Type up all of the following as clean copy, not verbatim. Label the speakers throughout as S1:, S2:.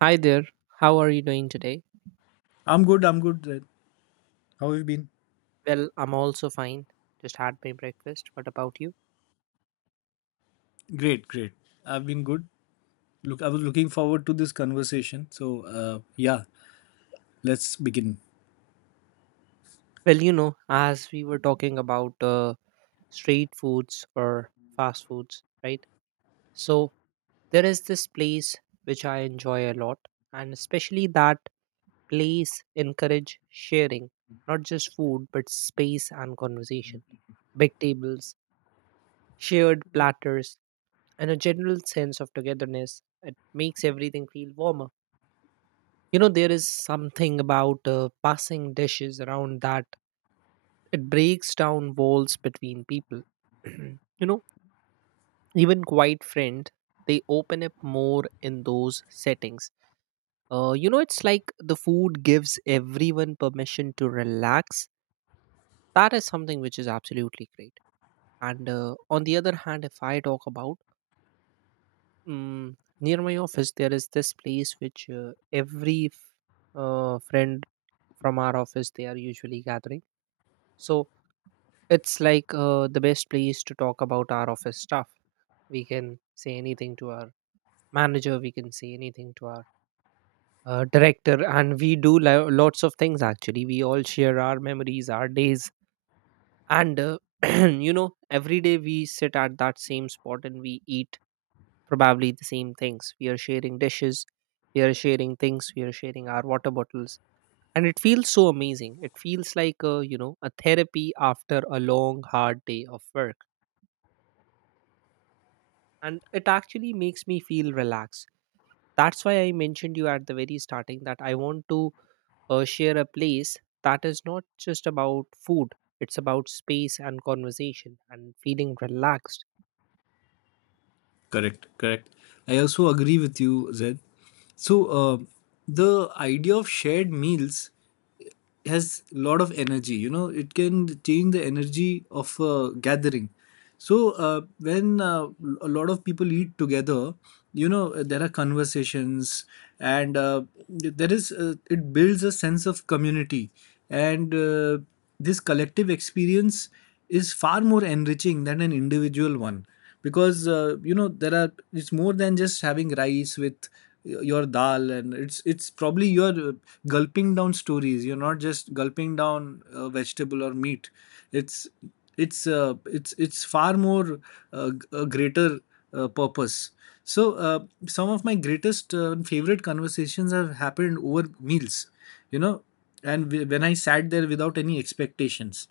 S1: Hi there. How are you doing today?
S2: I'm good. I'm good. Zaid. How have you been?
S1: Well, I'm also fine. Just had my breakfast. What about you?
S2: Great, great. I've been good. Look, I was looking forward to this conversation. So let's begin.
S1: Well, you know, as we were talking about street foods or fast foods, right? So there is this place which I enjoy a lot, and especially that place encourage sharing, not just food but space and conversation. Big tables, shared platters, and a general sense of togetherness. It makes everything feel warmer. You know, there is something about passing dishes around that it breaks down walls between people. You know, even quiet friend, they open up more in those settings. You know, it's like the food gives everyone permission to relax. That is something which is absolutely great. And on the other hand, if I talk about, near my office there is this place which, uh, friend from our office, they are usually gathering. So it's like the best place to talk about our office stuff. We can say anything to our manager, we can say anything to our director, and we do lots of things actually. We all share our memories, our days, and you know, every day we sit at that same spot and we eat probably the same things. We are sharing dishes, we are sharing things, we are sharing our water bottles. And it feels so amazing. It feels like, you know, a therapy after a long, hard day of work. And it actually makes me feel relaxed. That's why I mentioned you at the very starting that I want to share a place that is not just about food. It's about space and conversation and feeling relaxed.
S2: Correct, correct. I also agree with you, Zed. So the idea of shared meals has a lot of energy. You know, it can change the energy of a gathering. So when a lot of people eat together, you know, there are conversations and it builds a sense of community. And this collective experience is far more enriching than an individual one because you know there are it's more than just having rice with your dal and it's probably you're gulping down stories. You're not just gulping down vegetable or meat. It's it's uh, it's it's far more a greater purpose. So some of my greatest favorite conversations have happened over meals, you know. And when I sat there without any expectations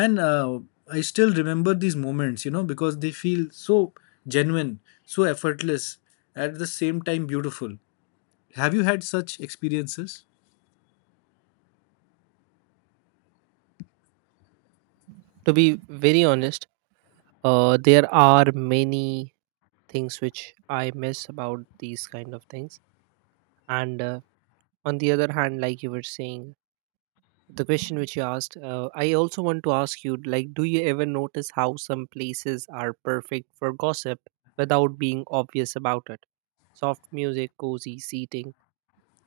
S2: and I still remember these moments, you know, because they feel so genuine, so effortless, at the same time beautiful. Have you had such experiences?
S1: To be very honest, there are many things which I miss about these kind of things. And on the other hand, like you were saying, the question which you asked, I also want to ask you, like, do you ever notice how some places are perfect for gossip without being obvious about it? Soft music, cozy seating,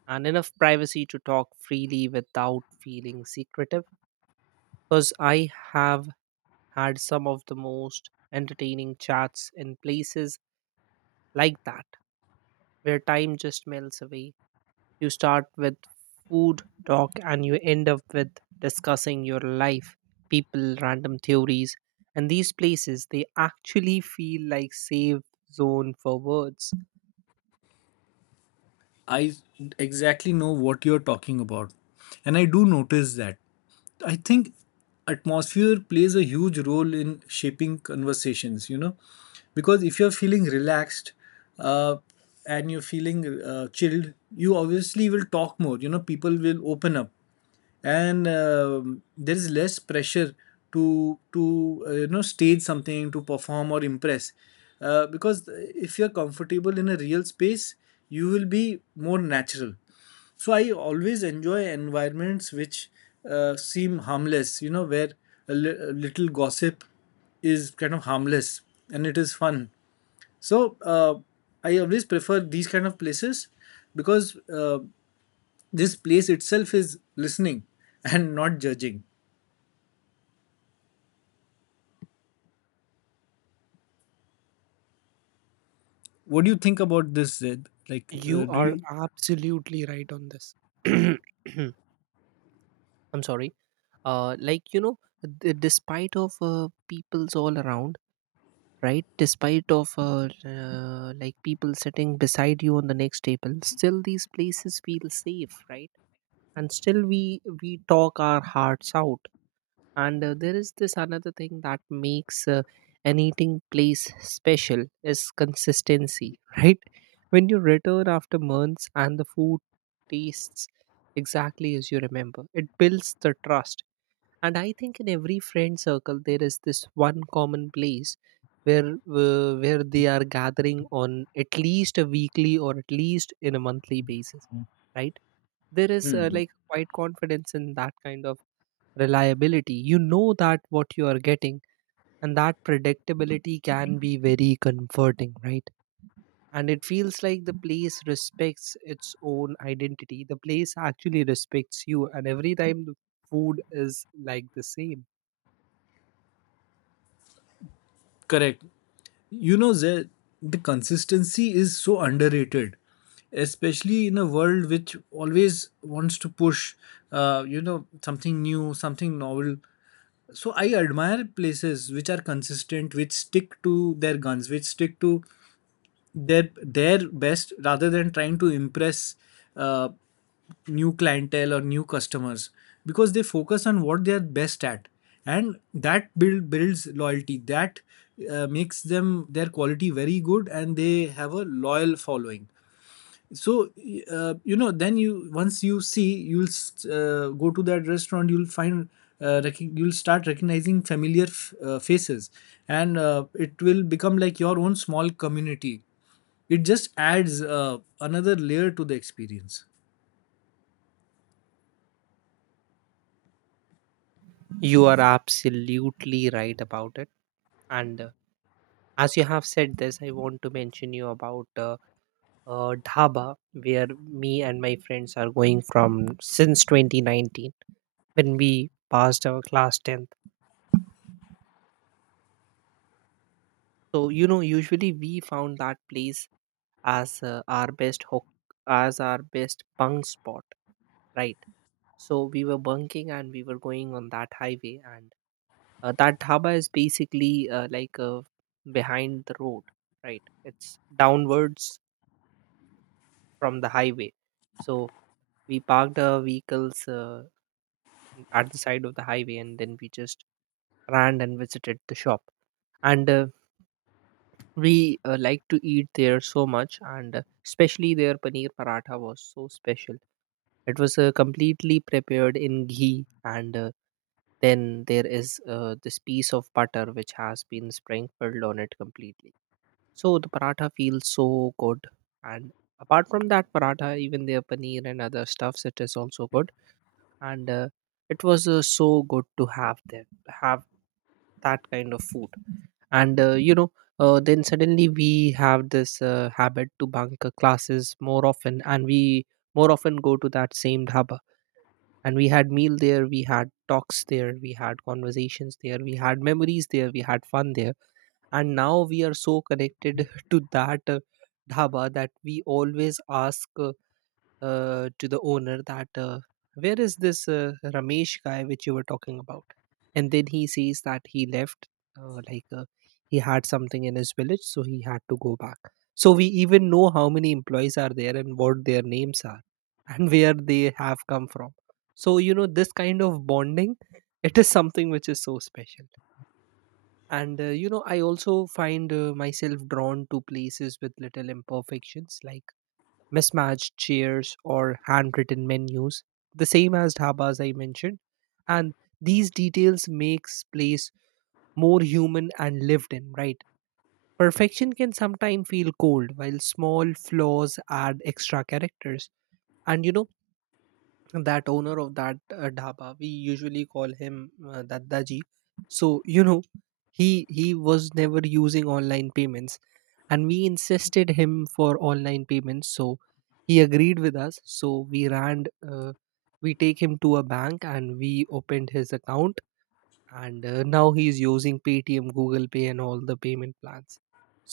S1: and enough privacy to talk freely without feeling secretive. Because I have had some of the most entertaining chats in places like that, where time just melts away. You start with food talk and you end up with discussing your life, people, random theories. And these places, they actually feel like safe zone for words.
S2: I exactly know what you're talking about, and I do notice that. I think atmosphere plays a huge role in shaping conversations, you know, because if you're feeling relaxed uh, and you're feeling chilled, you obviously will talk more, you know, people will open up and there is less pressure to you know, stage something, to perform or impress, because if you're comfortable in a real space you will be more natural. So I always enjoy environments which seem harmless, you know, where a little gossip is kind of harmless and it is fun. So I always prefer these kind of places because this place itself is listening and not judging. What do you think about this, Zed? Like,
S1: You
S2: do
S1: are
S2: you?
S1: absolutely right on this. I'm sorry. Like, you know, despite of people's all around, right? Despite of like people sitting beside you on the next table, still these places feel safe, right? And still we talk our hearts out. And there is this another thing that makes an eating place special is consistency. Right? When you return after months and the food tastes exactly as you remember, it builds the trust. And I think in every friend circle there is this one common place where, where they are gathering on at least a weekly or at least in a monthly basis, right? There is,
S2: Hmm.
S1: like, quite confidence in that kind of reliability. You know that what you are getting, and that predictability can be very comforting, right? And it feels like the place respects its own identity. The place actually respects you, and every time the food is like the same.
S2: Correct. You know, the consistency is so underrated, especially in a world which always wants to push, you know, something new, something novel. So I admire places which are consistent, which stick to their guns, which stick to their best rather than trying to impress uh, new clientele or new customers, because they focus on what they're best at, and that builds loyalty, that makes them, their quality, very good, and they have a loyal following. So you know, then you once you see you'll go to that restaurant, you'll find you'll start recognizing familiar faces, and it will become like your own small community. It just adds another layer to the experience.
S1: You are absolutely right about it. And as you have said this, I want to mention you about dhaba where me and my friends are going from since 2019, when we passed our class 10th. So, you know, usually we found that place as our best hook, as our best bunk spot, right? So we were bunking and we were going on that highway, and that dhaba is basically like behind the road, right? It's downwards from the highway. So we parked our vehicles at the side of the highway, and then we just ran and visited the shop. And we like to eat there so much, and especially their paneer paratha was so special. It was completely prepared in ghee, and then there is this piece of butter which has been sprinkled on it completely. So the paratha feels so good. And apart from that paratha, even their paneer and other stuffs, it is also good. And it was so good to have them have that kind of food. And you know, then suddenly we have this habit to bunk classes more often, and we more often go to that same dhaba. And we had meal there, we had talks there, we had conversations there, we had memories there, we had fun there. And now we are so connected to that dhaba that we always ask to the owner that, where is this Ramesh guy which you were talking about? And then he says that he left, uh, like uh, he had something in his village, so he had to go back. So we even know how many employees are there and what their names are and where they have come from. So you know this kind of bonding, it is something which is so special. And you know, I also find myself drawn to places with little imperfections, like mismatched chairs or handwritten menus, the same as dhabas I mentioned. And these details makes place more human and lived in, right? Perfection can sometimes feel cold, while small flaws add extra characters. And you know, that owner of that dhaba, we usually call him daddaji. So you know, he he was never using online payments, and we insisted him for online payments. So he agreed with us. So we ran, uh, we take him to a bank and we opened his account. And now he is using paytm, google pay, and all the payment plans.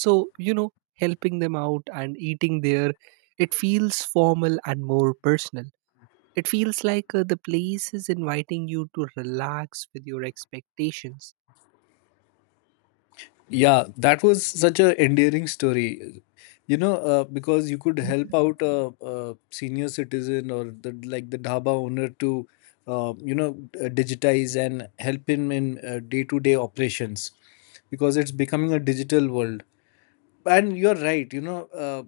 S1: So you know, helping them out and eating there, it feels formal and more personal. It feels like the place is inviting you to relax with your expectations.
S2: Yeah, that was such a endearing story. You know, because you could help out a senior citizen or the, like the dhaba owner to, you know, digitize and help him in day to day operations, because it's becoming a digital world. And you're right, you know,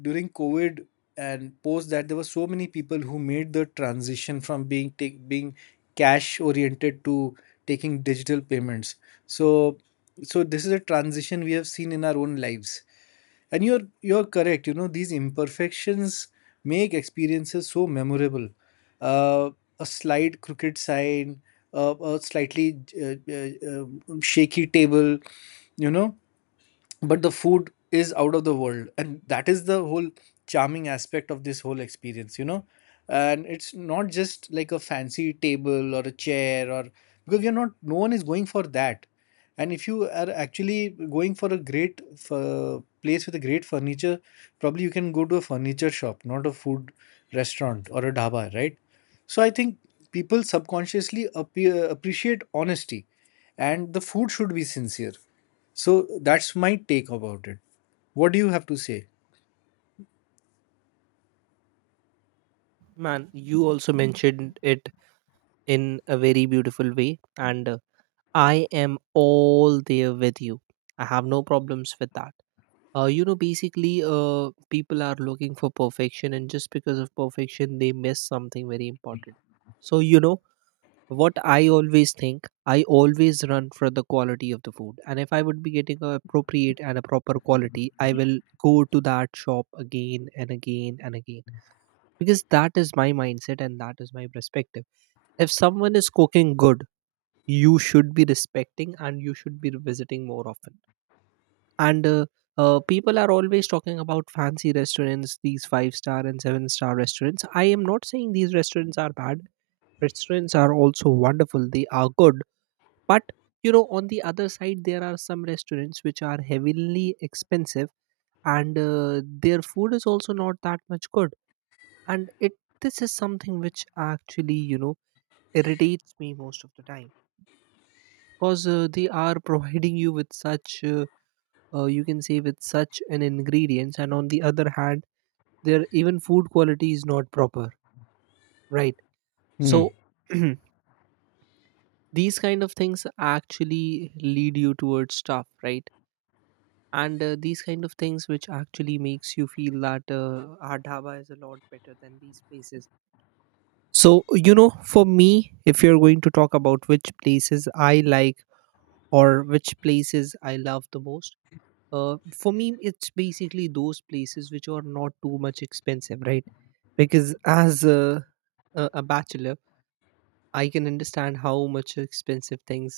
S2: during covid and post that, there were so many people who made the transition from being being cash oriented to taking digital payments. So so this is a transition we have seen in our own lives. And you're correct, you know, these imperfections make experiences so memorable. uh, a slight crooked sign, a slightly shaky table, you know, but the food is out of the world, and that is the whole charming aspect of this whole experience, you know. And it's not just like a fancy table or a chair or, because you're not, no one is going for that. And if you are actually going for a great place with a great furniture, probably you can go to a furniture shop, not a food restaurant or a dhaba, right? So I think people subconsciously appreciate honesty, and the food should be sincere. So that's my take about it. What do you have to say?
S1: Man, you also mentioned it in a very beautiful way, and I am all there with you. I have no problems with that. You know, basically, people are looking for perfection, and just because of perfection, they miss something very important. So, you know, what I always think, I always run for the quality of the food. And if I would be getting a appropriate and a proper quality, I will go to that shop again and again and again. Because that is my mindset and that is my perspective. If someone is cooking good, you should be respecting and you should be visiting more often. And people are always talking about fancy restaurants, these 5 star and 7 star restaurants. I am not saying these restaurants are bad. Restaurants are also wonderful. They are good, but you know, on the other side, there are some restaurants which are heavily expensive, and their food is also not that much good. And it this is something which actually, you know, irritates me most of the time, because they are providing you with such, you can say, with such an ingredients, and on the other hand, their even food quality is not proper, right? So these kind of things actually lead you towards stuff, right? And these kind of things which actually makes you feel that our dhaba is a lot better than these places. So you know, for me, if you're going to talk about which places I like or which places I love the most, for me it's basically those places which are not too much expensive, right? Because as a bachelor, I can understand how much expensive things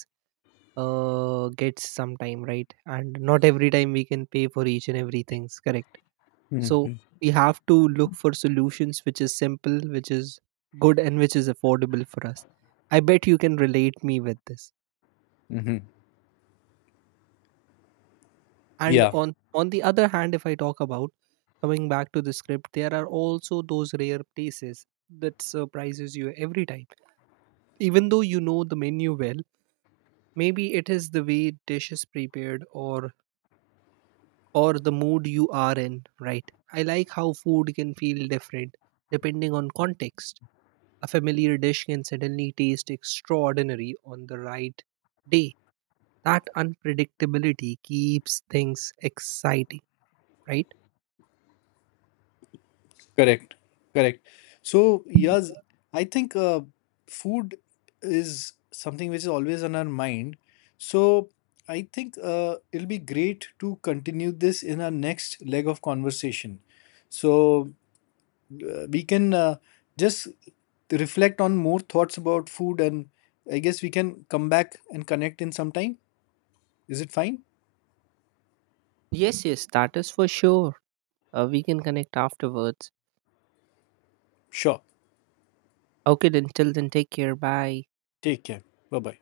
S1: gets sometime, right? And not every time we can pay for each and everything's correct. So
S2: Mm-hmm.
S1: we have to look for solutions which is simple, which is good, and which is affordable for us. I bet you can relate me with this.
S2: Hmm.
S1: And
S2: Yeah,
S1: on the other hand, if I talk about, coming back to the script, there are also those rare places that surprises you every time. Even though you know the menu well, maybe it is the way dish is prepared, or the mood you are in, right? I like how food can feel different depending on context. A familiar dish can suddenly taste extraordinary on the right day. That unpredictability keeps things exciting, right?
S2: correct. Correct. So, yes, I think food is something which is always on our mind. So, I think it'll be great to continue this in our next leg of conversation. So we can just reflect on more thoughts about food, and I guess we can come back and connect in some time. Is it fine?
S1: Yes, yes, that is for sure. We can connect afterwards.
S2: Sure.
S1: Okay, then till then, take care. Bye.
S2: ठीक है। Bye bye.